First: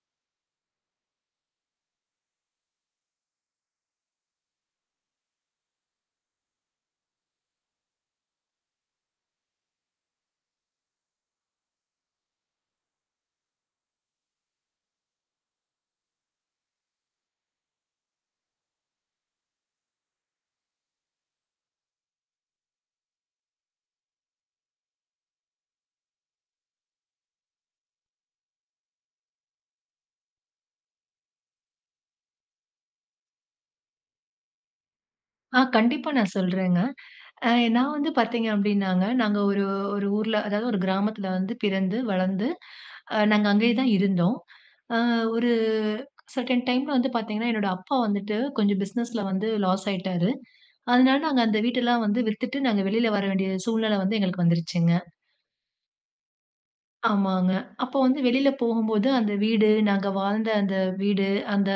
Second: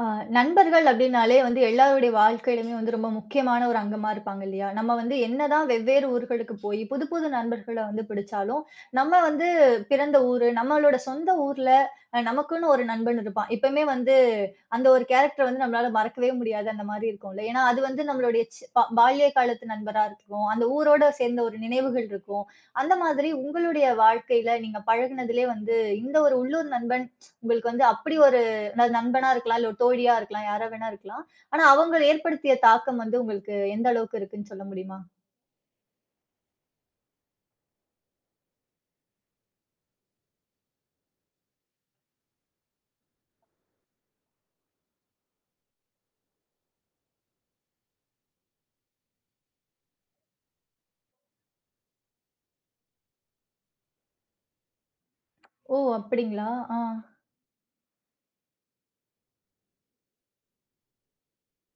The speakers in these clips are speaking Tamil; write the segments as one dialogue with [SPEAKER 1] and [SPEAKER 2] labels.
[SPEAKER 1] ஆ, நண்பர்கள் அப்படின்னாலே வந்து எல்லாருடைய வாழ்க்கையிலுமே வந்து ரொம்ப முக்கியமான ஒரு அங்கமா இருப்பாங்க இல்லையா? நம்ம வந்து என்னதான் வெவ்வேறு ஊர்களுக்கு போய் புது புது நண்பர்கள வந்து பிடிச்சாலும், நம்ம வந்து பிறந்த ஊரு, நம்மளோட சொந்த ஊர்ல நமக்குன்னு ஒரு நண்பன் இருப்பான். எப்பவுமே வந்து அந்த ஒரு கேரக்டர் வந்து நம்மளால மறக்கவே முடியாது அந்த மாரி இருக்கும்ல. ஏன்னா அது வந்து நம்மளுடைய சி பா பால்ய காலத்து நண்பரா இருக்கும். அந்த ஊரோட சேர்ந்த ஒரு நினைவுகள் இருக்கும். அந்த மாதிரி உங்களுடைய வாழ்க்கையில நீங்க பழகுனதிலே வந்து இந்த ஒரு உள்ளூர் நண்பன் உங்களுக்கு வந்து அப்படி ஒரு அதாவது நண்பனா இருக்கலாம், இல்ல ஒரு தோழியா இருக்கலாம், யாரா வேணா இருக்கலாம். ஆனா அவங்க ஏற்படுத்திய தாக்கம் வந்து உங்களுக்கு எந்த அளவுக்கு இருக்குன்னு சொல்ல முடியுமா?
[SPEAKER 2] கண்டிப்பா நான் சொல்றேங்க. அ நான் வந்து பார்த்தீங்க அப்டின்னாங்க, நாங்க ஒரு ஒரு ஊர்ல அதாவது ஒரு கிராமத்துல வந்து பிறந்து, வளர்ந்து நாங்க அங்கேயே தான் இருந்தோம். அ ஒரு சர்டன் டைம்ல வந்து பார்த்தீங்கன்னா, என்னோட அப்பா வந்துட்டு கொஞ்சம் பிசினஸ்ல வந்து லாஸ் ஆயிட்டாரு. அதனால நாங்க அந்த வீட்டெல்லாம் வந்து வித்துட்டு நாங்க வெளில வர வேண்டிய சூழ்நிலை வந்து எங்களுக்கு வந்துருச்சுங்க.
[SPEAKER 1] ஓ! அப்படிங்களா? ஆ.
[SPEAKER 2] ஆமாங்க. அப்போ வந்து வெளில போகும்போது அந்த வீடு, நாங்க வாழ்ந்த அந்த வீடு, அந்த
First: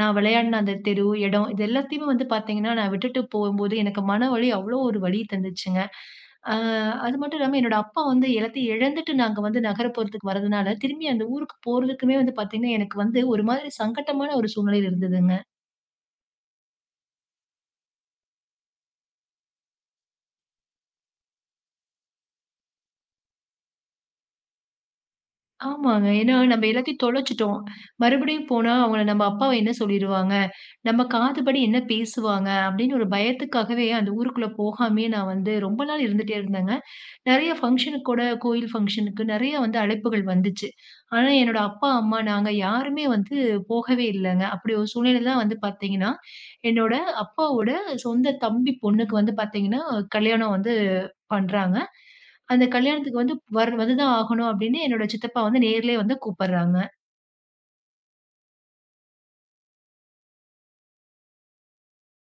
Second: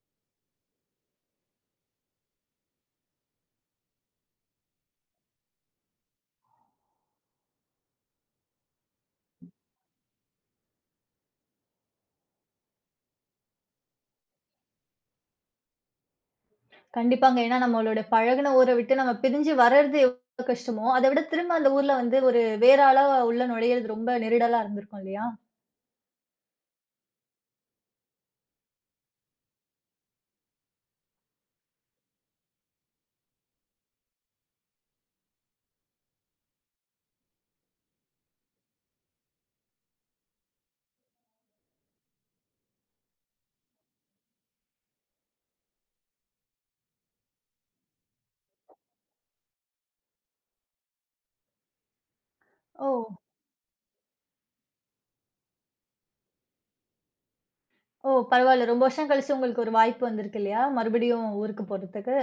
[SPEAKER 2] நான் விளையாடின அந்த தெரு, இடம் இது எல்லாத்தையுமே வந்து பார்த்தீங்கன்னா, நான் விட்டுட்டு போகும்போது எனக்கு மனவலி அவ்ளோ ஒரு வலி தந்துச்சுங்க. அ அது மட்டும் இல்லாம என்னோட அப்பா வந்து எல்லாத்தையும் இழந்துட்டு நாங்க வந்து நகரப்புறத்துக்கு வரதுனால, திரும்பி அந்த ஊருக்கு போறதுக்குமே வந்து பார்த்தீங்கன்னா, எனக்கு வந்து ஒரு மாதிரி சங்கட்டமான ஒரு சூழ்நிலையில இருந்ததுங்க.
[SPEAKER 1] கண்டிப்பாங்க. ஏன்னா நம்மளோட பழகுன ஊர விட்டு நம்ம பிரிஞ்சு வர்றது எவ்ளோ கஷ்டமோ, அத விட திரும்ப அந்த ஊர்ல வந்து ஒரு வேற ஆளா உள்ள நுழையிறது ரொம்ப நெருடலா இருந்திருக்கும் இல்லையா?
[SPEAKER 2] ஆமாங்க. ஏன்னா நம்ம எல்லாத்தையும் தொலைச்சுட்டோம். மறுபடியும் போனா அவங்கள நம்ம அப்பாவ என்ன சொல்லிருவாங்க? நம்ம காதுபடி என்ன பேசுவாங்க? அப்படின்னு ஒரு பயத்துக்காகவே அந்த ஊருக்குள்ள போகாமயே நான் வந்து ரொம்ப நாள் இருந்துட்டே இருந்தேங்க. நெறைய ஃபங்ஷனுக்கு கூட கோயில் ஃபங்ஷனுக்கு நெறைய வந்து அழைப்புகள் வந்துச்சு. ஆனா என்னோட அப்பா, அம்மா நாங்க யாருமே வந்து போகவே இல்லங்க. அப்படி ஒரு சூழ்நிலை தான் வந்து பார்த்தீங்கன்னா, என்னோட அப்பாவோட சொந்த தம்பி பொண்ணுக்கு வந்து பார்த்தீங்கன்னா, கல்யாணம் வந்து பண்றாங்க. அந்த
[SPEAKER 1] ஓ!
[SPEAKER 2] கல்யாணத்துக்கு வந்து தான் ஆகணும் அப்படின்னு என்னோட சித்தப்பா வந்து நேர்லயே வந்து கூப்பட்றாங்க.
[SPEAKER 1] ஓ! பரவால்ல. ரொம்ப வருஷம் கழிச்சு உங்களுக்கு ஒரு வாய்ப்பு வந்திருக்கு இல்லையா? மறுபடியும் ஊருக்கு போறதுக்கு.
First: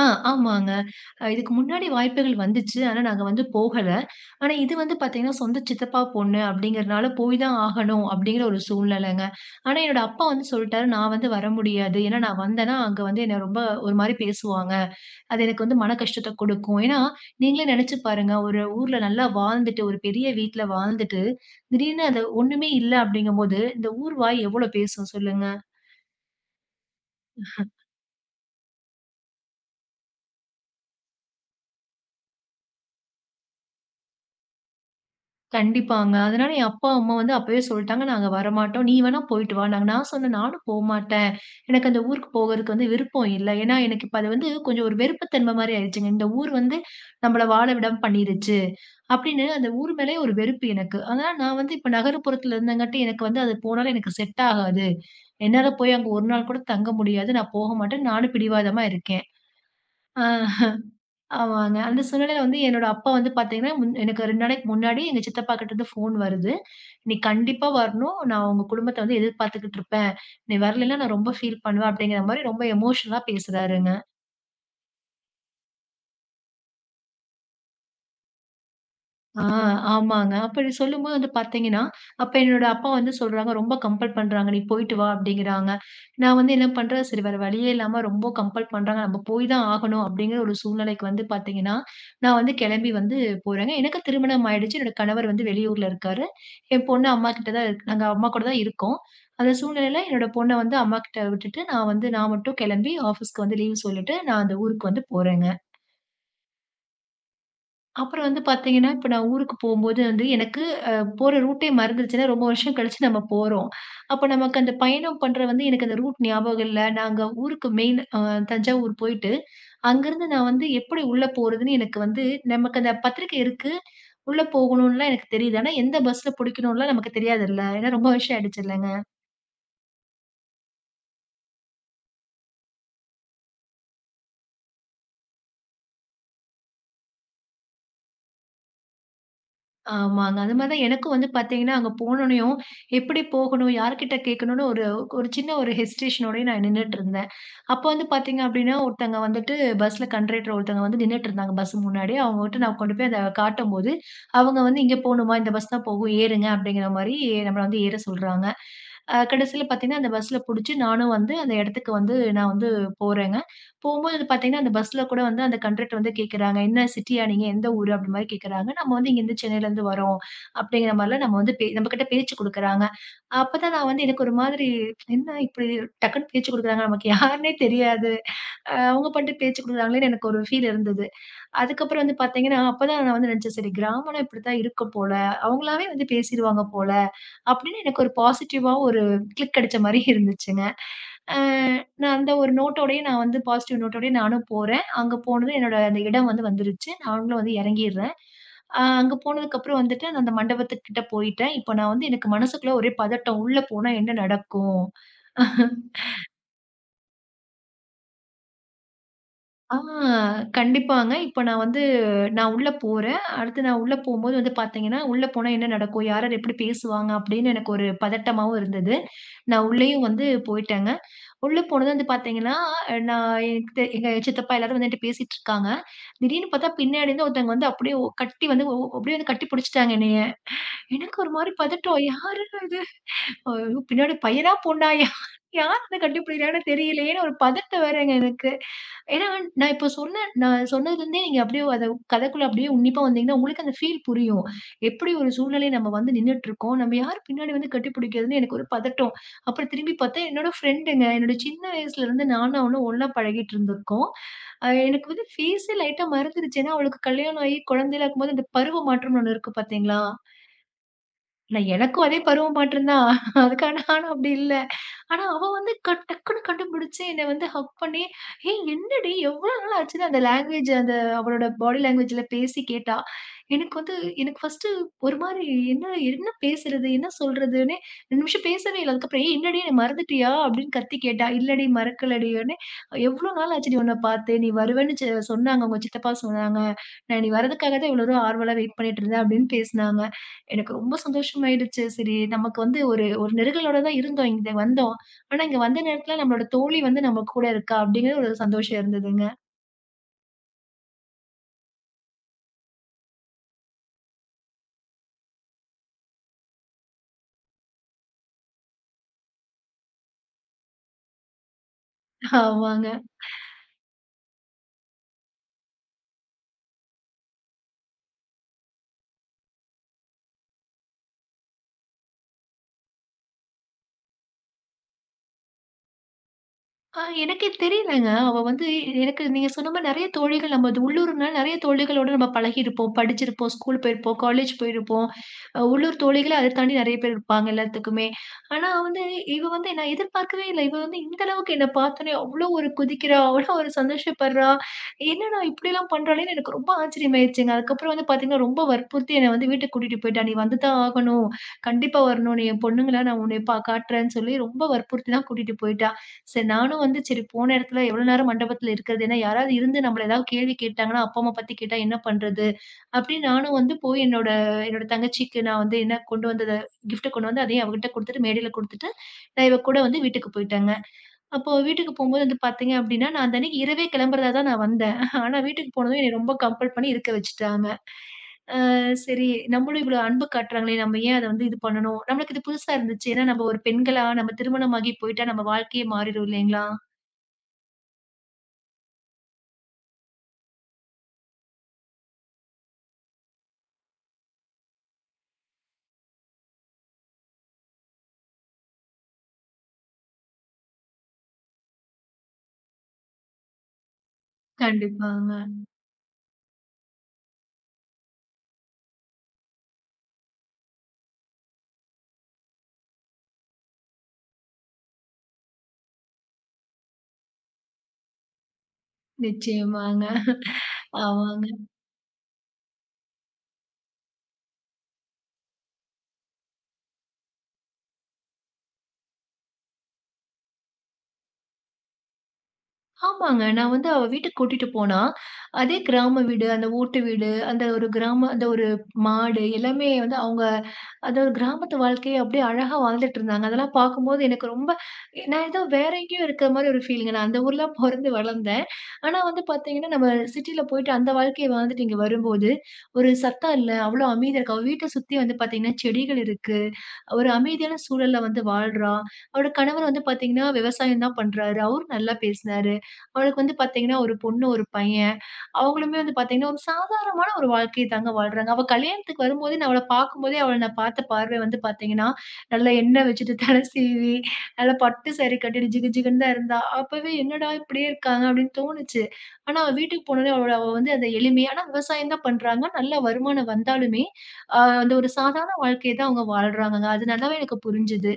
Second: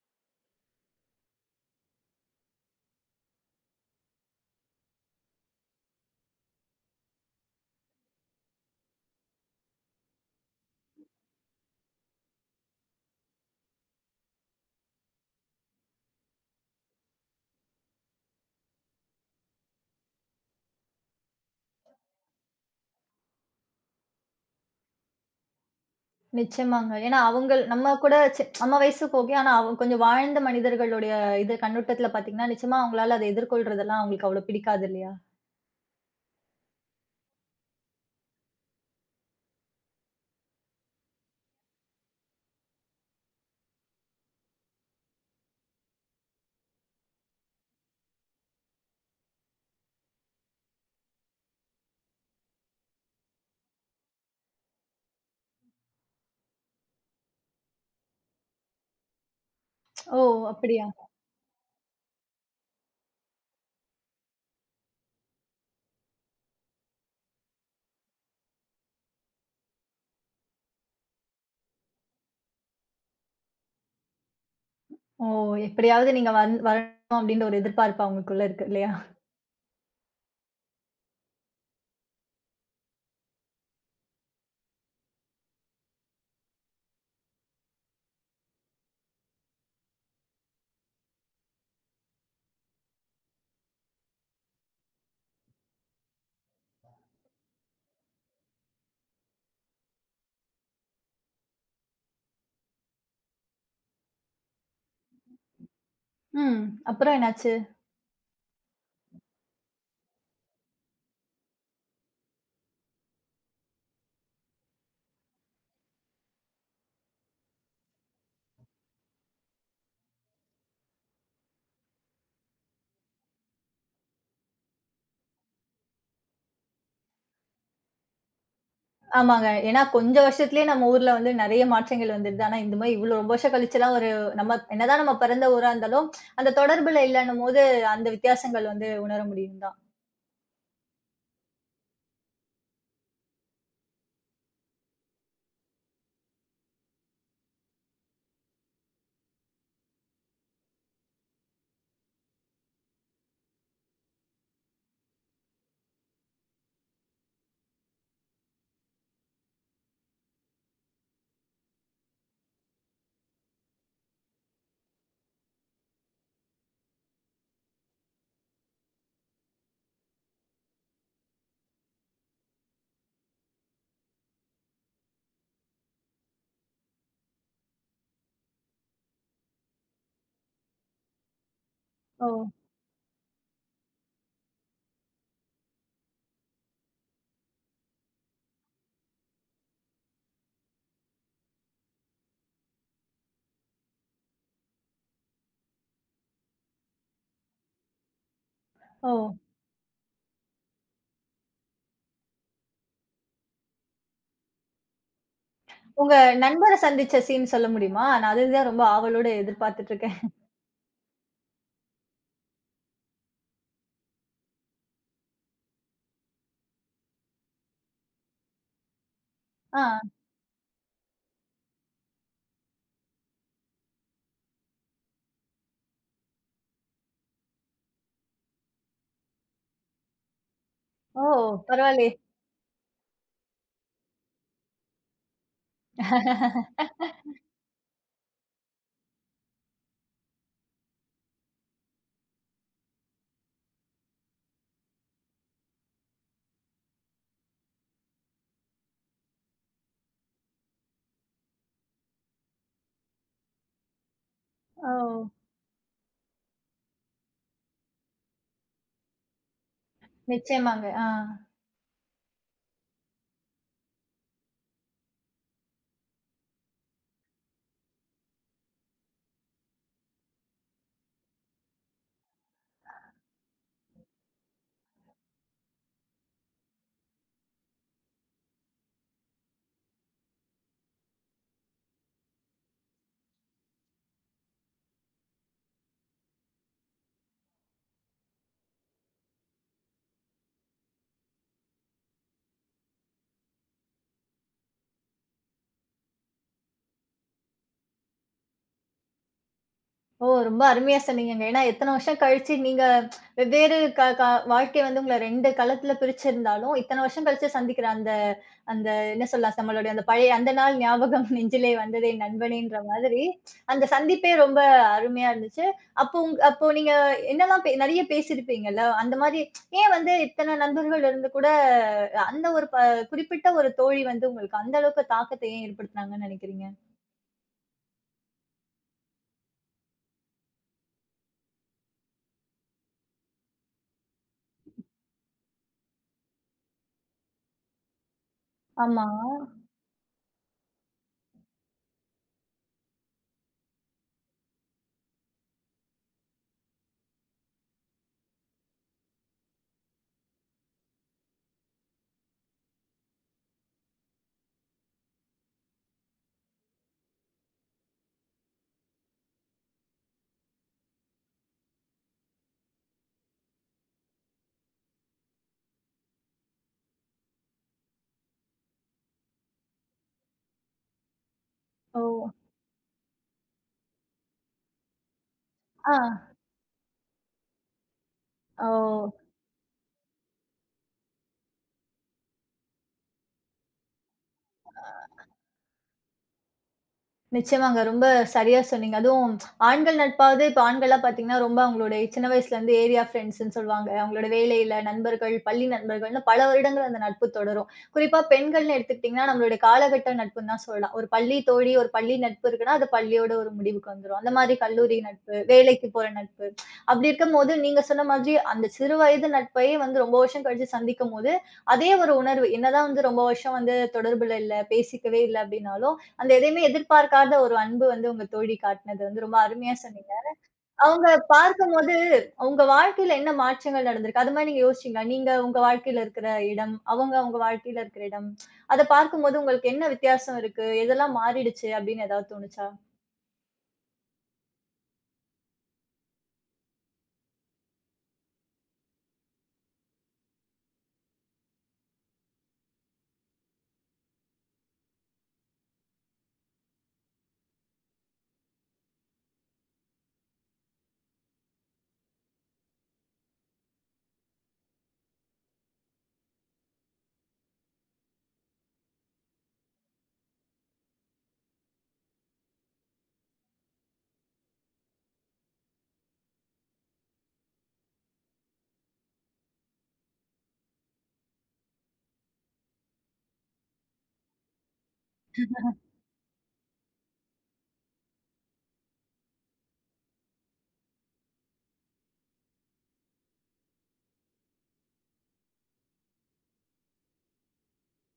[SPEAKER 2] ஆ, ஆமாங்க. இதுக்கு முன்னாடி வாய்ப்புகள் வந்துச்சு. ஆனா, நாங்க வந்து போகல. ஆனா, இது வந்து பார்த்தீங்கன்னா, சொந்த சித்தப்பா பொண்ணு அப்படிங்கிறனால போய் தான் ஆகணும் அப்படிங்கிற ஒரு சூழ்நிலைங்க. ஆனா, என்னோட அப்பா வந்து சொல்ட்டாரு, "நான் வந்து வர முடியாது. ஏன்னா, நான் வந்தேன்னா, அங்க வந்து என்ன ரொம்ப ஒரு மாரி பேசுவாங்க. அது எனக்கு வந்து மன கஷ்டத்த கொடுக்கும்." ஏன்னா, நீங்களே நெனச்சு பாருங்க. ஒரு ஊர்ல நல்லா வாழ்ந்துட்டு, ஒரு பெரிய வீட்ல வாழ்ந்துட்டு, திடீர்னு அது ஒண்ணுமே இல்ல அப்படிங்கும்போது, இந்த ஊர் வாய் எவ்வளோ பேசும் சொல்லுங்க?
[SPEAKER 1] நிச்சயமாங்க. ஏன்னா அவங்கள் நம்ம கூட நம்ம வயசுக்கு ஓகே. ஆனா அவ கொஞ்சம் வாழ்ந்த மனிதர்களுடைய இது கண்ணோட்டத்துல பார்த்தீங்கன்னா, நிச்சயமா அவங்களால அத எதிர்கொள்றதெல்லாம் அவங்களுக்கு அவ்வளோ பிடிக்காது இல்லையா?
[SPEAKER 2] கண்டிப்பாங்க. அதனால என் அப்பா, அம்மா வந்து அப்பவே சொல்ட்டாங்க, "நாங்க வரமாட்டோம். நீ வேணா போயிட்டு வா." நான் சொன்னேன், "நானும் போமாட்டேன். எனக்கு அந்த ஊருக்கு போகறதுக்கு வந்து விருப்பம் இல்ல." ஏன்னா, எனக்கு இப்ப அது வந்து கொஞ்சம் ஒரு வெறுப்புத்தன்மை மாரி ஆயிடுச்சுங்க. இந்த ஊர் வந்து நம்மள வாழ விடாம பண்ணிருச்சு. அப்படின்னு அந்த ஊர் மேலயே ஒரு வெறுப்பு எனக்கு. அதனால நான் வந்து இப்ப நகரப்புறத்துல இருந்தங்காட்டி, எனக்கு வந்து அது போனாலும் எனக்கு செட் ஆகாது. என்னால போய் அங்க ஒரு நாள் கூட தங்க முடியாது. நான் போக மாட்டேன். நானும் பிடிவாதமா இருக்கேன்.
[SPEAKER 1] ஓ!
[SPEAKER 2] ஆ.
[SPEAKER 1] அப்படியா?
[SPEAKER 2] ஆமாங்க. அந்த சூழ்நிலையில வந்து என்னோட அப்பா வந்து பார்த்தீங்கன்னா, எனக்கு 2 நாளைக்கு முன்னாடி எங்க சித்தப்பாகிட்டருந்து ஃபோன் வருது. "நீ கண்டிப்பா வரணும். நான் உங்க குடும்பத்த வந்து எதிர்பார்த்துக்கிட்டு இருப்பேன். நீ வரலைன்னா நான் ரொம்ப ஃபீல் பண்ணுவேன்." அப்படிங்கிற மாரி ரொம்ப எமோஷனலா பேசுறாருங்க.
[SPEAKER 1] ஓ! எப்படியாவது நீங்க வரணும் அப்படின்ற ஒரு எதிர்பார்ப்பு அவங்களுக்குள்ள இருக்கு இல்லையா?
[SPEAKER 2] ஆ ஆமாங்க. அப்படி சொல்லும்போது வந்து பார்த்தீங்கன்னா, அப்ப என்னோட அப்பா வந்து சொல்றாங்க, "ரொம்ப கம்பல் பண்றாங்க. நீ போயிட்டு வா" அப்படிங்கிறாங்க. நான் வந்து என்ன பண்றேன், சரி வேற வழியே இல்லாம ரொம்ப கம்பல் பண்றாங்க. நம்ம போய் தான் ஆகணும் அப்படிங்கிற ஒரு சூழ்நிலைக்கு வந்து பார்த்தீங்கன்னா, நான் வந்து கிளம்பி வந்து போறேங்க. எனக்கு திருமணம் ஆயிடுச்சு. என்னோட கணவர் வந்து வெளியூர்ல இருக்காரு. என் பொண்ணு அம்மாகிட்ட தான் இருக்கு. நாங்க அம்மா கூட தான் இருக்கோம். அந்த சூழ்நிலையில என்னோட பொண்ண வந்து அம்மாகிட்ட விட்டுட்டு, நான் மட்டும் கிளம்பி ஆஃபீஸ்க்கு வந்து லீவ் சொல்லிட்டு, நான் அந்த ஊருக்கு வந்து போறேங்க.
[SPEAKER 1] ம். அப்புறம் என்னாச்சு?
[SPEAKER 2] அப்புறம் வந்து பார்த்தீங்கன்னா, இப்ப நான் ஊருக்கு போம்போது வந்து எனக்கு அ போற ரூட்டே மறந்துருச்சுன்னா, ரொம்ப வருஷம் கழிச்சு நம்ம போறோம். அப்ப நமக்கு அந்த பயணம் பண்ற வந்து எனக்கு அந்த ரூட் ஞாபகம் இல்ல. நாங்க ஊருக்கு மெயின் தஞ்சாவூர் போயிட்டு, அங்கருந்து நான் வந்து எப்படி உள்ள போறதுன்னு எனக்கு வந்து நமக்கு அந்த பத்திரிக்கை இருக்கு. உள்ள போகணும்லாம் எனக்கு தெரியுது. ஆனா, எந்த பஸ்ல புடிக்கணும்லாம் நமக்கு தெரியாதுல்ல. ஏன்னா ரொம்ப வருஷம் ஆயிடுச்சு இல்லங்க.
[SPEAKER 1] ஆமாங்க. ஏன்னா கொஞ்சம் வருஷத்துலயே நம்ம ஊர்ல வந்து நெறைய மாற்றங்கள் வந்துருது. ஆனா இந்த மாரி இவ்வளோ ரொம்ப வருஷம் கழிச்சுலாம் ஒரு நம்ம என்னதான் நம்ம பிறந்த ஊரா இருந்தாலும், அந்த தொடர்புல இல்லன்னும்போது அந்த வித்தியாசங்கள் வந்து உணர முடியும் தான்.
[SPEAKER 2] ஆமாங்க. அது மாரி தான் எனக்கும் வந்து பார்த்தீங்கன்னா, அங்க போனோனயும் எப்படி போகணும், யார்கிட்ட கேட்கணும்னு ஒரு ஒரு சின்ன ஒரு ஹெசிடேஷனோடயே நான் நின்னுட்டுருந்தேன். அப்ப வந்து பார்த்தீங்க அப்டின்னா, ஒருத்தங்க வந்துட்டு பஸ்ல கண்டக்டர் ஒருத்தங்க வந்து நின்னுட்டுருந்தாங்க பஸ் முன்னாடி. அவங்ககிட்ட நான் கொண்டு போய் அத காட்டும்போது, அவங்க வந்து "இங்க போணுமா? இந்த பஸ் தான் போகும். ஏறுங்க" அப்டிங்கிற மாரி நம்மள வந்து ஏற சொல்றாங்க. கடைசில பார்த்தீங்கன்னா, அந்த பஸ்ல புடிச்சு நானும் வந்து அந்த இடத்துக்கு வந்து நான் வந்து போறேங்க. போம்போது பார்த்தீங்கன்னா, அந்த பஸ்ல கூட வந்து அந்த கண்டக்டர் வந்து கேட்கறாங்க, "என்ன சிட்டியா நீங்க? எந்த ஊரு?" அப்டி மாரி கேட்கறாங்க. நம்ம வந்து இங்கேருந்து சென்னையிலேருந்து வரோம் அப்டிங்கிற மாரிலாம் நம்ம வந்து நம்மகிட்ட பேச்சு குடுக்குறாங்க. அப்பதான் நான் வந்து எனக்கு ஒரு மாதிரி என்ன இப்டி டக்குன்னு பேச்சு குடுக்குறாங்க. நமக்கு யாருன்னே தெரியாது. அவங்க பாட்டுக்கு பேச்சு குடுக்குறாங்களேன்னு எனக்கு ஒரு ஃபீல் இருந்தது. அதுக்கப்புறம் வந்து
[SPEAKER 1] ஓ!
[SPEAKER 2] பார்த்தீங்கன்னா, அப்பதான் நான் வந்து நினைச்சேன், சரி கிராமம்னா இப்படித்தான் இருக்கும் போல. அவங்களாவே வந்து பேசிருவாங்க போல. அப்படின்னு எனக்கு ஒரு பாசிட்டிவா ஒரு கிளிக் அடிச்ச மாரி இருந்துச்சுங்க. நான் அந்த ஒரு நோட்டோடயே நான் வந்து பாசிட்டிவ் நோட்டோடயே நானும் போறேன். அங்க போனதும் என்னோட அந்த இடம் வந்து வந்துருச்சு. நாங்களும் வந்து இறங்கிர்றேன்.
[SPEAKER 1] ஓ!
[SPEAKER 2] அங்க போனதுக்கப்புறம் வந்துட்டு நான் அந்த மண்டபத்துக்கிட்ட போயிட்டேன். இப்ப நான் வந்து எனக்கு மனசுக்குள்ள ஒரே பதட்டம். உள்ள போனா என்ன நடக்கும்?
[SPEAKER 1] உங்க நண்பர சந்திச்ச சீன் சொல்ல முடியுமா? நான் அதுதான் ரொம்ப ஆவலோட
[SPEAKER 2] ஆ
[SPEAKER 1] எதிர்பார்த்துட்டு இருக்கேன்.
[SPEAKER 2] கண்டிப்பாங்க. இப்ப நான் உள்ள போறேன். அடுத்து நான் உள்ள போம்போது வந்து பார்த்தீங்கன்னா, உள்ள போனா என்ன நடக்கும்? யார், யார் எப்படி பேசுவாங்க? அப்படின்னு எனக்கு ஒரு பதட்டமாவும் இருந்தது. நான் உள்ளேயும்
[SPEAKER 1] ஆ.
[SPEAKER 2] வந்து போயிட்டேங்க. உள்ள போனது வந்து பார்த்தீங்கன்னா, நான் எனக்கு தெ எங்க சித்தப்பா எல்லாரும் வந்து என்ட்ட பேசிட்டு இருக்காங்க. திடீர்னு பார்த்தா பின்னாடி இருந்து ஒருத்தவங்க வந்து அப்படியே ஒ- கட்டி வந்து ஒ அப்படியே வந்து கட்டி புடிச்சுட்டாங்க என்னைய. எனக்கு
[SPEAKER 1] ஓ!
[SPEAKER 2] ஒரு மாரி பதட்டம்.
[SPEAKER 1] பரவாயில்லயே!
[SPEAKER 2] யாருடா இது? ஐயோ! பின்னாடி பையனா? பொண்ணாயா? யார் அத கண்டுபிடிக்கிறாங்கன்னு தெரியலையேன்னு ஒரு பதட்டம் வேறங்க எனக்கு. ஏன்னா, நான் சொன்னதுலேருந்தே நீங்க அப்படியே அத கதைக்குள்ள அப்படியே உன்னிப்பா வந்தீங்கன்னா, உங்களுக்கு அந்த ஃபீல் புரியும். எப்படி ஒரு சூழ்நிலை நம்ம வந்து நின்னுட்டுருக்கோம். நம்ம யார் பின்னாடி வந்து கட்டிப்பிடிக்கிறதுன்னு எனக்கு ஒரு பதட்டம். அப்புறம் திரும்பி பார்த்தா என்னோட ஃப்ரெண்டுங்க. என்னோட சின்ன வயசுலேருந்து நானும் அவளும் ஒண்ணா பழகிட்டு இருந்திருக்கோம்.
[SPEAKER 1] ஓ!
[SPEAKER 2] எனக்கு வந்து ஃபேஸே லைட்டா மறந்துருச்சு. ஏன்னா, அவளுக்கு கல்யாணம் ஆகி குழந்தைலாம் இருக்கும்போது அந்த பருவ மாற்றம்னு ஒண்ணு இருக்கு பார்த்தீங்களா?
[SPEAKER 1] நிச்சயமாங்க. ஆ.
[SPEAKER 2] இல்ல எனக்கும் அதே பருவ மாற்றம் தான். அதுக்கு ஆனா அப்படி இல்ல. ஆனா, அவ வந்து டக்குனு கண்டுபிடிச்சு என்ன வந்து ஹக் பண்ணி, "ஏய் என்னடி எவ்ளோ நாள் ஆச்சுன்னு" அந்த லாங்குவேஜ் அந்த அவளோட பாடி லாங்குவேஜ்ல பேசி கேட்டா. எனக்கு வந்து எனக்கு ஃபர்ஸ்ட்டு ஒரு மாரி என்ன என்ன பேசுறது? என்ன சொல்றதுன்னே 2 நிமிஷம் பேசவே இல்ல. அதுக்கப்புறம் "ஏய் என்னடி என்ன மறந்துட்டியா?" அப்படின்னு கத்தி கேட்டா. "இல்லடி மறக்கலடின்னே" "எவ்ளோ நாள் ஆச்சுடி உன்ன பார்த்து? நீ வருவேன்னு சொன்னாங்க. உங்க சித்தப்பா சொன்னாங்க. நான் நீ வர்றதுக்காக தான் இவ்ளோ தூரம் ஆர்வலா வெயிட் பண்ணிட்டு இருந்தேன்" அப்படின்னு பேசுனாங்க. எனக்கு ரொம்ப சந்தோஷமாயிடுச்சு. சரி நமக்கு வந்து ஒரு ஒரு நெருடலோட தான் இருந்தோம். இங்க வந்தோம். ஆனா, இங்க வந்த நேரத்துல நம்மளோட தோழி வந்து நம்ம கூட இருக்கா! அப்டிங்கிற ஒரு சந்தோஷம் இருந்ததுங்க.
[SPEAKER 1] ஓ! ரொம்ப அருமையா சொன்னீங்கங்க. ஏன்னா எத்தன வருஷம் கழிச்சு நீங்க வெவ்வேறு க க வாழ்க்கை வந்து உங்கள 2 களத்துல பிரிச்சிருந்தாலும், இத்தன வருஷம் கழிச்சு சந்திக்கிற அந்த அந்த என்ன சொல்லலாம்? நம்மளுடைய அந்த பழைய அந்த நாள் ஞாபகம் நெஞ்சிலே வந்ததே நண்பனேன்ற
[SPEAKER 2] ஆமாங்க.
[SPEAKER 1] மாதிரி, அந்த சந்திப்பே ரொம்ப அருமையா இருந்துச்சு. அப்போ அப்போ நீங்க என்னலாம் நெறைய பேசியிருப்பீங்கல்ல? அந்த மாரி ஏன் வந்து இத்தன நண்பர்கள் இருந்து கூட, அந்த ஒரு குறிப்பிட்ட ஒரு தோழி வந்து உங்களுக்கு அந்த அளவுக்கு தாக்கத்த ஏன் ஏற்படுத்துனாங்கன்னு நெனைக்கிறீங்க?
[SPEAKER 2] எனக்கே தெரியலங்க. அவ வந்து எனக்கு நீங்க சொன்ன மாரி நெறைய தோழிகள் நம்ம அது உள்ளூர்னால நெறைய தோழிகளோட நம்ம பழகியிருப்போம், படிச்சிருப்போம், ஸ்கூல் போயிருப்போம், காலேஜ் போயிருப்போம். உள்ளூர் தோழிகள அத தாண்டி நெறைய பேர் இருப்பாங்க எல்லாத்துக்குமே. ஆனா வந்து
[SPEAKER 1] ஆமா.
[SPEAKER 2] இவ வந்து நான் எதிர்பார்க்கவே இல்ல. இவ வந்து இந்த அளவுக்கு என்ன பார்த்தோனே அவ்ளோ ஒரு குதிக்கிறா, அவ்ளோ ஒரு சந்தோஷப்படுறா. என்னடா இப்படிலாம் பண்றாளேன்னு எனக்கு ரொம்ப ஆச்சரியமாயிருச்சுங்க. அதுக்கப்புறம் வந்து பார்த்தீங்கன்னா, ரொம்ப வற்புறுத்தி என்ன வந்து வீட்டுக்கு கூட்டிட்டு போயிட்டா. "நீ வந்து தான் ஆகணும். கண்டிப்பா வரணும். நீ என் பொண்ணுங்களா நான் உன்னைய காட்டுறேன்னு" சொல்லி ரொம்ப வற்புறுத்தி தான் கூட்டிட்டு போயிட்டா. சரி நானும் வந்து சரி போன இடத்துல எவ்வளோ நேரம் மண்டபத்துல இருக்கிறது? ஏன்னா யாராவது இருந்து நம்மள ஏதாவது கேள்வி கேட்டாங்கன்னா, அப்பா, அம்மா பத்தி கேட்டா என்ன பண்றது? அப்படின்னு நானும் வந்து போய் என்னோட என்னோட தங்கச்சிக்கு நான் வந்து என்ன கொண்டு வந்தத கிஃப்ட் கொண்டு வந்து அதையும் அவகிட்ட குடுத்துட்டு மேடையில குடுத்துட்டு, நான் இவ கூட வந்து வீட்டுக்கு போயிட்டேங்க. அப்போ வீட்டுக்கு
[SPEAKER 1] ஓ!
[SPEAKER 2] போம்போது வந்து பார்த்தீங்க அப்படின்னா, நான் அந்த அன்னைக்கு இரவே கிளம்புறதா தான் நான் வந்தேன். ஆனா வீட்டுக்கு
[SPEAKER 1] ஆ.
[SPEAKER 2] போனதும் என்னைய ரொம்ப கம்பல் பண்ணி இருக்க வச்சுட்டாங்க.
[SPEAKER 1] ஓ!
[SPEAKER 2] சரி நம்மளும் இவ்வளோ அன்பு காட்டுறாங்களே, நம்ம ஏன் அத வந்து இது பண்ணணும்? நம்மளுக்கு இது புதுசா இருந்துச்சு. ஏன்னா நம்ம ஒரு பெண்களா நம்ம திருமணமாகி போயிட்டா நம்ம வாழ்க்கையே மாறிடும் இல்லைங்களா?
[SPEAKER 1] நிச்சயமாங்க. ரொம்ப சரியா சொன்னீங்க. அதுவும் ஆண்கள் நட்பாவது இப்ப ஆண்கள்லாம் பார்த்தீங்கன்னா, ரொம்ப அவங்களுடைய சின்ன வயசுலேருந்து ஏரியா ஃப்ரெண்ட்ஸ்ன்னு சொல்லுவாங்க. அவங்களோட வேலையில நண்பர்கள், பள்ளி நண்பர்கள்னு பல வருடங்கள் அந்த நட்பு தொடரும். குறிப்பா பெண்கள்னு எடுத்துக்கிட்டிங்கன்னா, நம்மளுடைய காலகட்ட நட்புன்னு தான் சொல்லலாம். ஒரு பள்ளி தோழி, ஒரு பள்ளி நட்பு இருக்குன்னா, அது பள்ளியோட ஒரு முடிவுக்கு வந்துரும். அந்த மாதிரி கல்லூரி நட்பு,
[SPEAKER 2] கண்டிப்பாங்க.
[SPEAKER 1] வேலைக்கு போற நட்பு. அப்படி இருக்கும்போது நீங்க சொன்ன மாதிரி அந்த சிறு வயது நட்பையே வந்து ரொம்ப வருஷம் கழிச்சு சந்திக்கும்போது, அதே ஒரு உணர்வு. என்னதான் வந்து ரொம்ப வருஷம் வந்து தொடர்புல இல்ல, பேசிக்கவே இல்ல அப்படின்னாலும், அந்த எதையுமே எதிர்பார்க்காத ஒரு அன்பு வந்து உங்க தோழி காட்டுனது வந்து ரொம்ப அருமையா
[SPEAKER 2] நிச்சயமாங்க.
[SPEAKER 1] சொன்னீங்க. அவங்க
[SPEAKER 2] ஆமாங்க.
[SPEAKER 1] பார்க்கும்போது உங்க வாழ்க்கையில என்ன மாற்றங்கள் நடந்திருக்கு? அது மாரி நீங்க யோசிச்சீங்களா? நீங்க உங்க வாழ்க்கையில இருக்கிற இடம், அவங்க அவங்க வாழ்க்கையில இருக்கிற இடம், அத பார்க்கும்போது உங்களுக்கு என்ன வித்தியாசம் இருக்கு? எதெல்லாம் மாறிடுச்சு? அப்படின்னு ஏதாவது தோணுச்சா?
[SPEAKER 2] ஆமாங்க. நான் வந்து அவ வீட்டுக்கு கூட்டிட்டு போனா, அதே கிராம வீடு, அந்த ஓட்டு வீடு, அந்த ஒரு கிராம அந்த ஒரு மாடு எல்லாமே வந்து அவங்க அந்த ஒரு கிராமத்து வாழ்க்கைய அப்படியே அழகா வாழ்ந்துட்டு இருந்தாங்க. அதெல்லாம் பார்க்கும்போது எனக்கு ரொம்ப நான் ஏதோ வேற எங்கேயோ இருக்கிற மாரி ஒரு ஃபீலிங்க. நான் அந்த ஊர்ல பொறந்து வளர்ந்தேன். ஆனா வந்து பார்த்தீங்கன்னா, நம்ம சிட்டில போயிட்டு அந்த வாழ்க்கைய வாழ்ந்துட்டு இங்க வரும்போது, ஒரு சத்தம் இல்ல, அவ்வளோ அமைதியா இருக்கு. அவ வீட்ட சுத்தி வந்து பார்த்தீங்கன்னா, செடிகள் இருக்கு. ஒரு அமைதியான சூழல்ல வந்து வாழ்றா. அவளோட கணவர் வந்து பார்த்தீங்கன்னா, விவசாயம் தான் பண்றாரு. அவரும் நல்லா பேசினாரு. அவளுக்கு வந்து பாத்தீங்கன்னா, ஒரு பொண்ணு, ஒரு பையன். அவங்களுமே வந்து பாத்தீங்கன்னா, ஒரு சாதாரணமான ஒரு வாழ்க்கைய தாங்க வாழ்றாங்க. அவ கல்யாணத்துக்கு வரும்போதே நான் அவள பாக்கும்போதே, அவள நான் பார்த்த பார்வை வந்து பாத்தீங்கன்னா, நல்லா எண்ணெய் வச்சுட்டு தல சீவி, நல்லா பட்டு சாரி கட்டிட்டு ஜிகு ஜிகுன்னு தான் இருந்தா. அப்பவே என்னடா இப்படியே இருக்காங்க அப்படின்னு தோணுச்சு. ஆனா அவ வீட்டுக்கு போனோனே அவளோட அவ வந்து அந்த எளிமையா ஆனா விவசாயம் தான் பண்றாங்க. நல்ல வருமானம் வந்தாலுமே, அந்த ஒரு சாதாரண வாழ்க்கைய தான் அவங்க வாழ்றாங்கங்க. அது நல்லாவே எனக்கு புரிஞ்சுது.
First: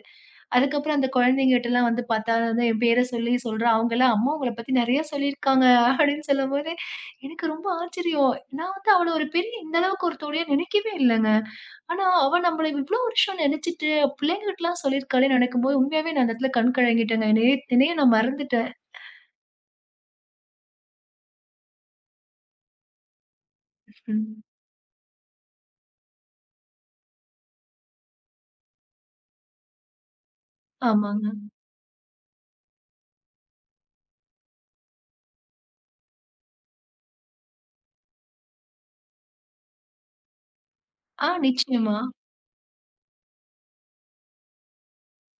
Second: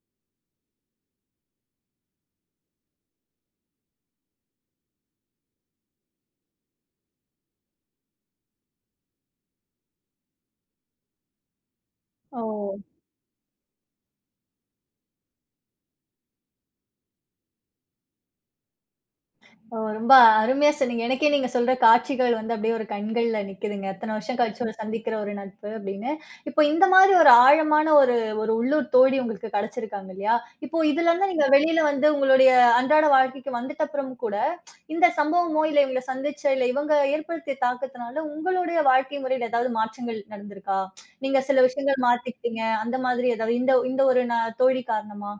[SPEAKER 2] அதுக்கப்புறம் அந்த குழந்தைங்கட்டலாம் வந்து பார்த்தா வந்து என் பேர சொல்லி சொல்றா. அவங்கலாம், "அம்மா உங்கள பத்தி நெறைய சொல்லியிருக்காங்க" அப்படின்னு சொல்லும்போது, எனக்கு ரொம்ப ஆச்சரியம். நான் வந்து அவள ஒரு பெரிய இந்த அளவுக்கு ஒரு தோழியா நினைக்கவே இல்லங்க. ஆனா அவ
[SPEAKER 1] ஓ!
[SPEAKER 2] நம்மள இவ்ளோ வருஷம் நினைச்சுட்டு, பிள்ளைங்கட்டலாம் சொல்லியிருக்காளேன்னு நெனைக்கும்போது, உண்மையாவே நான் அந்த இடத்துல கண் கலங்கிட்டேங்க. என்னையே என்னையே நான் மறந்துட்டேன்.
[SPEAKER 1] ஓ! ரொம்ப அருமையா சொன்னீங்க. எனக்கே நீங்க சொல்ற காட்சிகள் வந்து அப்படியே ஒரு கண்கள்ல நிக்குதுங்க. "எத்தனை வருஷம்
[SPEAKER 2] ம்.
[SPEAKER 1] கழிச்சு ஒரு சந்திக்கிற ஒரு நட்பு" அப்படின்னு. இப்போ இந்த மாதிரி ஒரு ஆழமான ஒரு ஒரு உள்ளூர் தோழி உங்களுக்கு கிடைச்சிருக்காங்க இல்லையா? இப்போ
[SPEAKER 2] ஆமாங்க.
[SPEAKER 1] இதுலருந்து நீங்க வெளியில வந்து உங்களுடைய அன்றாட வாழ்க்கைக்கு வந்துட்ட அப்புறம் கூட, இந்த சம்பவமோ, இல்ல இவங்கள சந்திச்ச, இல்ல இவங்க ஏற்படுத்திய தாக்கத்தினால உங்களுடைய வாழ்க்கை முறையில ஏதாவது மாற்றங்கள் நடந்திருக்கா? நீங்க சில
[SPEAKER 2] நிச்சயமா.
[SPEAKER 1] விஷயங்கள் மாத்திக்கிட்டீங்க, அந்த மாதிரி ஏதாவது இந்த இந்த ஒரு தோழி காரணமா?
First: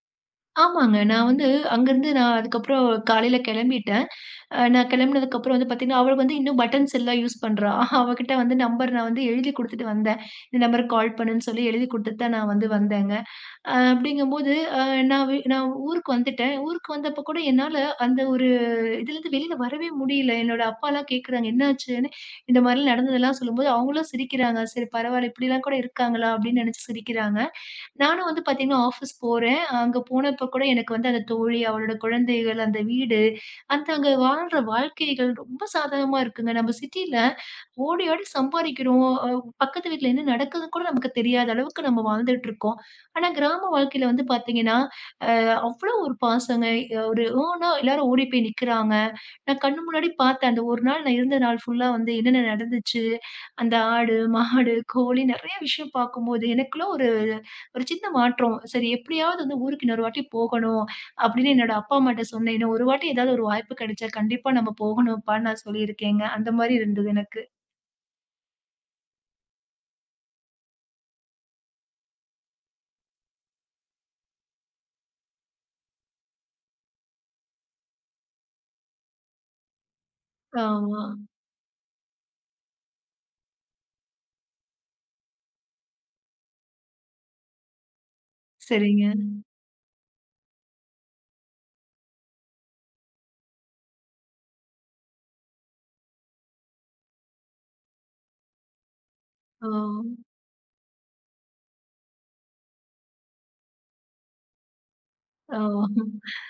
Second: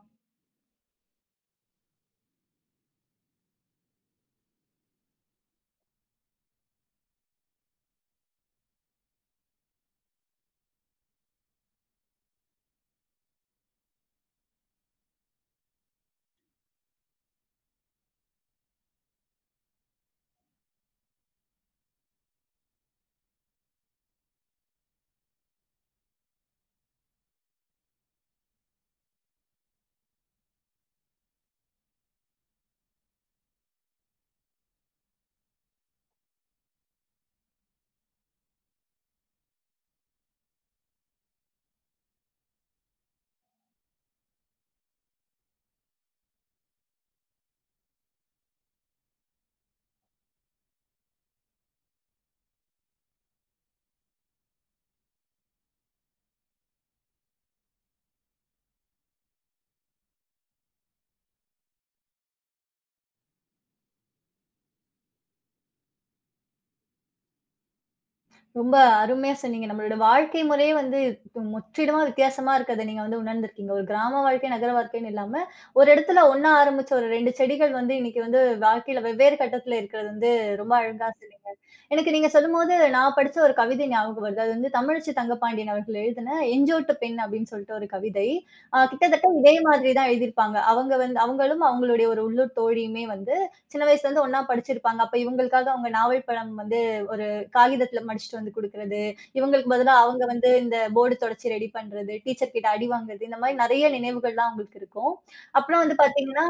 [SPEAKER 2] ஆமாங்க. நான் வந்து அங்கருந்து நான் அதுக்கப்புறம் காலையில கெளம்பிட்டேன். நான் கிளம்புனதுக்கு அப்புறம் வந்து பார்த்தீங்கன்னா, அவ வந்து இன்னும் பட்டன்ஸ் எல்லாம் யூஸ் பண்றா. அவகிட்ட வந்து நம்பர் நான் வந்து எழுதி குடுத்துட்டு வந்தேன். இந்த நம்பருக்கு கால் பண்ணுன்னு சொல்லி எழுதி குடுத்துட்டு தான் நான் வந்து வந்தேங்க. அப்படிங்கும்போது அ நான் வி நான் ஊருக்கு வந்துட்டேன். ஊருக்கு வந்தப்ப கூட என்னால அந்த ஒரு இதுலேருந்து வெளியில வரவே முடியல. என்னோட அப்பாலாம் கேட்குறாங்க, "என்னாச்சுன்னு?" இந்த மாரிலாம் நடந்ததெல்லாம் சொல்லும்போது, அவங்களும் சிரிக்கிறாங்க. சரி பரவாயில்ல இப்படிலாம் கூட இருக்காங்களா? அப்படின்னு நினைச்சு சிரிக்கிறாங்க. நானும் வந்து பார்த்தீங்கன்னா, ஆஃபீஸ் போறேன். அங்க போனப்ப கூட எனக்கு வந்து அந்த தோழி, அவளோட குழந்தைகள், அந்த வீடு, அந்த அங்க வாழ்ற வாழ்க்கைகள் ரொம்ப சாதகமா இருக்குங்க. நம்ம சிட்டில ஓடி ஆடி சம்பாரிக்கிறோம். பக்கத்து வீட்ல என்ன நடக்குதுன்னு கூட நமக்கு தெரியாத அளவுக்கு நம்ம வாழ்ந்துட்டு இருக்கோம். ஆனா கிராம வாழ்க்கையில வந்து பார்த்தீங்கன்னா, அ அவ்ளோ ஒரு பாசங்க. ஒரு ஓனா எல்லாரும் ஓடி போய் நிக்கிறாங்க. நான் கண்ணு முன்னாடி பார்த்தேன். அந்த ஒரு நாள் நான் இருந்த நாள் ஃபுல்லா வந்து என்னென்ன நடந்துச்சு, அந்த ஆடு, மாடு, கோழி நெறைய விஷயம் பார்க்கும்போது, எனக்குள்ள ஒரு ஒரு சின்ன மாற்றம். சரி எப்படியாவது வந்து ஊருக்கு இன்னொரு வாட்டி போகணும் அப்படின்னு என்னோட அப்பா, அம்மாட்ட சொன்னேன். இன்னும் ஒரு வாட்டி ஏதாவது ஒரு வாய்ப்பு கிடைச்சா கண்டிப்பா நம்ம போகணும்ப்பான்னு நான் சொல்லியிருக்கேங்க. அந்த மாரி இருந்தது எனக்கு.
[SPEAKER 1] ரொம்ப அருமையா சொன்னீங்க. நம்மளோட வாழ்க்கை முறையே வந்து முற்றிலுமா வித்தியாசமா இருக்கிறத நீங்க வந்து உணர்ந்திருக்கீங்க. ஒரு கிராம வாழ்க்கை, நகர வாழ்க்கைன்னு இல்லாம, ஒரு இடத்துல ஒண்ணா ஆரம்பிச்ச ஒரு 2 செடிகள் வந்து இன்னைக்கு வந்து வாழ்க்கையில வெவ்வேறு கட்டத்துல இருக்கிறது வந்து ரொம்ப
[SPEAKER 2] ஆமா.
[SPEAKER 1] அழகா சொன்னீங்க. எனக்கு நீங்க சொல்லும்போது நான் படிச்ச ஒரு கவிதை ஞாபகம் வருது. அது வந்து தமிழச்சி தங்கப்பாண்டியன் அவர்கள் எழுதின "எஞ்சோட்டு பெண்" அப்படின்னு சொல்லிட்டு ஒரு கவிதை.
[SPEAKER 2] சரிங்க.
[SPEAKER 1] கிட்டத்தட்ட இதே மாதிரி தான் எழுதியிருப்பாங்க. அவங்க வந்து அவங்களும் அவங்களுடைய ஒரு உள்ளூர் தோழியுமே வந்து சின்ன வயசுல இருந்து ஒண்ணா படிச்சிருப்பாங்க. அப்ப இவங்களுக்காக அவங்க நாவல் பழம் வந்து காகிதத்துல மடிச்சுட்டு வந்து குடுக்குறது,
[SPEAKER 2] ஓ!
[SPEAKER 1] இவங்களுக்கு பதிலா அவங்க வந்து இந்த போர்டு தொடச்சு ரெடி பண்றது, டீச்சர் கிட்ட அடி வாங்குறது, இந்த மாரி நெறைய நினைவுகள்லாம் அவங்களுக்கு இருக்கும்.
[SPEAKER 2] ஓ!
[SPEAKER 1] அப்புறம் வந்து பாத்தீங்கன்னா,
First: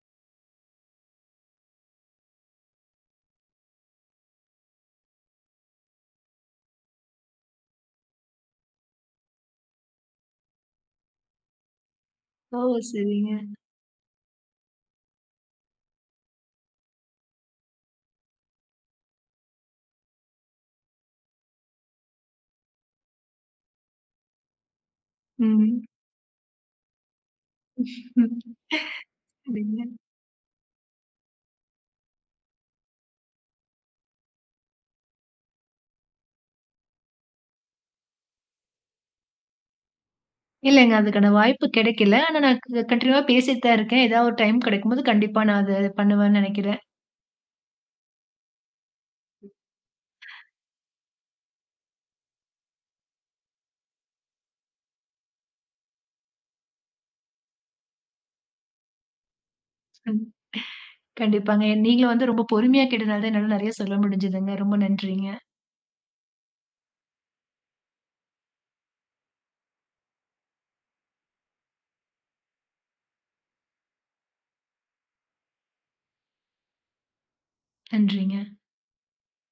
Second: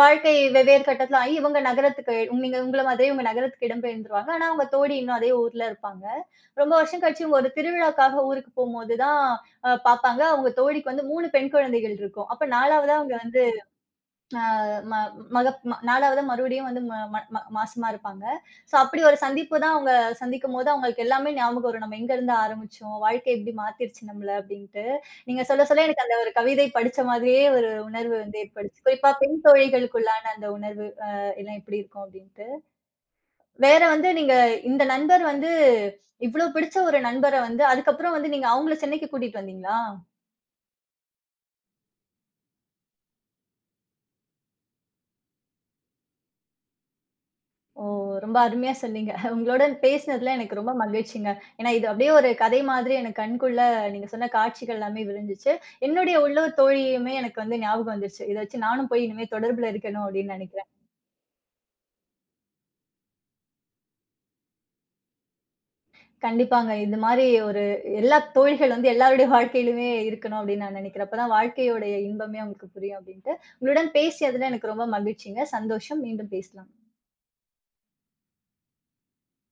[SPEAKER 1] வாழ்க்கை வெவ்வேறு கட்டத்துல ஆயி இவங்க நகரத்துக்கு நீங்க உங்கள மாதிரியே இவங்க நகரத்துக்கு இடம்பெயர்ந்துருவாங்க. ஆனா, அவங்க தோழி இன்னும் அதே ஊர்ல இருப்பாங்க. ரொம்ப வருஷம் கழிச்சு இவங்க ஒரு திருவிழாக்காக ஊருக்கு போம்போது தான் பாப்பாங்க. அவங்க தோழிக்கு வந்து 3 பெண் குழந்தைகள் இருக்கும். அப்ப
[SPEAKER 2] ஓ!
[SPEAKER 1] 4வதா அவங்க
[SPEAKER 2] சரிங்க.
[SPEAKER 1] வந்து அ ம மகப் ம 4வதா மறுபடியும் வந்து ம ம ம மாசமா இருப்பாங்க. ஸோ அப்படி ஒரு சந்திப்பு தான் அவங்க சந்திக்கும்போது, அவங்களுக்கு எல்லாமே ஞாபகம் வரும். நம்ம எங்கருந்து ஆரம்பிச்சோம்? வாழ்க்கை எப்படி மாத்திருச்சு நம்மள அப்படின்ட்டு. நீங்க சொல்ல
[SPEAKER 2] ம்.
[SPEAKER 1] சொல்ல எனக்கு அந்த ஒரு கவிதை படிச்ச மாதிரியே ஒரு உணர்வு வந்து ஏற்பட்டுச்சு. குறிப்பா பெண்
[SPEAKER 2] சரிங்க.
[SPEAKER 1] தோழிகளுக்குள்ளான அந்த உணர்வு எல்லாம் எப்படி இருக்கும் அப்படின்ட்டு. வேற வந்து நீங்க இந்த நண்பர் வந்து இவ்ளோ பிடிச்ச ஒரு நண்பர வந்து அதுக்கப்புறம் வந்து நீங்க அவங்கள சென்னைக்கு கூட்டிட்டு வந்தீங்களா?
[SPEAKER 2] இல்லங்க அதுக்கான வாய்ப்பு கிடைக்கல. ஆனா நான் கன்டினியூவா பேசிட்டு தான் இருக்கேன். ஏதாவது ஒரு டைம் கிடைக்கும்போது கண்டிப்பா நான் அத பண்ணுவேன்னு நெனைக்கிறேன்.
[SPEAKER 1] ஓ! ரொம்ப அருமையா சொன்னீங்க. உங்களுடன் பேசினதுல எனக்கு ரொம்ப மகிழ்ச்சிங்க. ஏன்னா, இது அப்படியே ஒரு கதை மாதிரி எனக்கு கண்குள்ள நீங்க சொன்ன காட்சிகள் எல்லாமே விரிஞ்சுச்சு. என்னுடைய உள்ளூர் தோழியுமே எனக்கு வந்து ஞாபகம் வந்துருச்சு. இத வச்சு நானும் போய் இனிமே தொடர்புல இருக்கணும்
[SPEAKER 2] ம்.
[SPEAKER 1] அப்படின்னு நெனைக்கிறேன்.
[SPEAKER 2] கண்டிப்பாங்க. நீங்களும் வந்து ரொம்ப பொறுமையா கேட்டனால தான் என்னால நெறைய சொல்ல முடிஞ்சதுங்க. ரொம்ப நன்றிங்க.
[SPEAKER 1] கண்டிப்பாங்க. இந்த மாரி ஒரு எல்லா தோழிகள் வந்து எல்லாருடைய வாழ்க்கையிலுமே இருக்கணும் அப்படின்னு நான் நெனைக்கிறேன். அப்பதான் வாழ்க்கையோடைய இன்பமே அவங்களுக்கு புரியும் அப்படின்ட்டு. உங்களுடன் பேசியதுல எனக்கு ரொம்ப மகிழ்ச்சிங்க. சந்தோஷம். மீண்டும் பேசலாம்.
[SPEAKER 2] நன்றிங்க.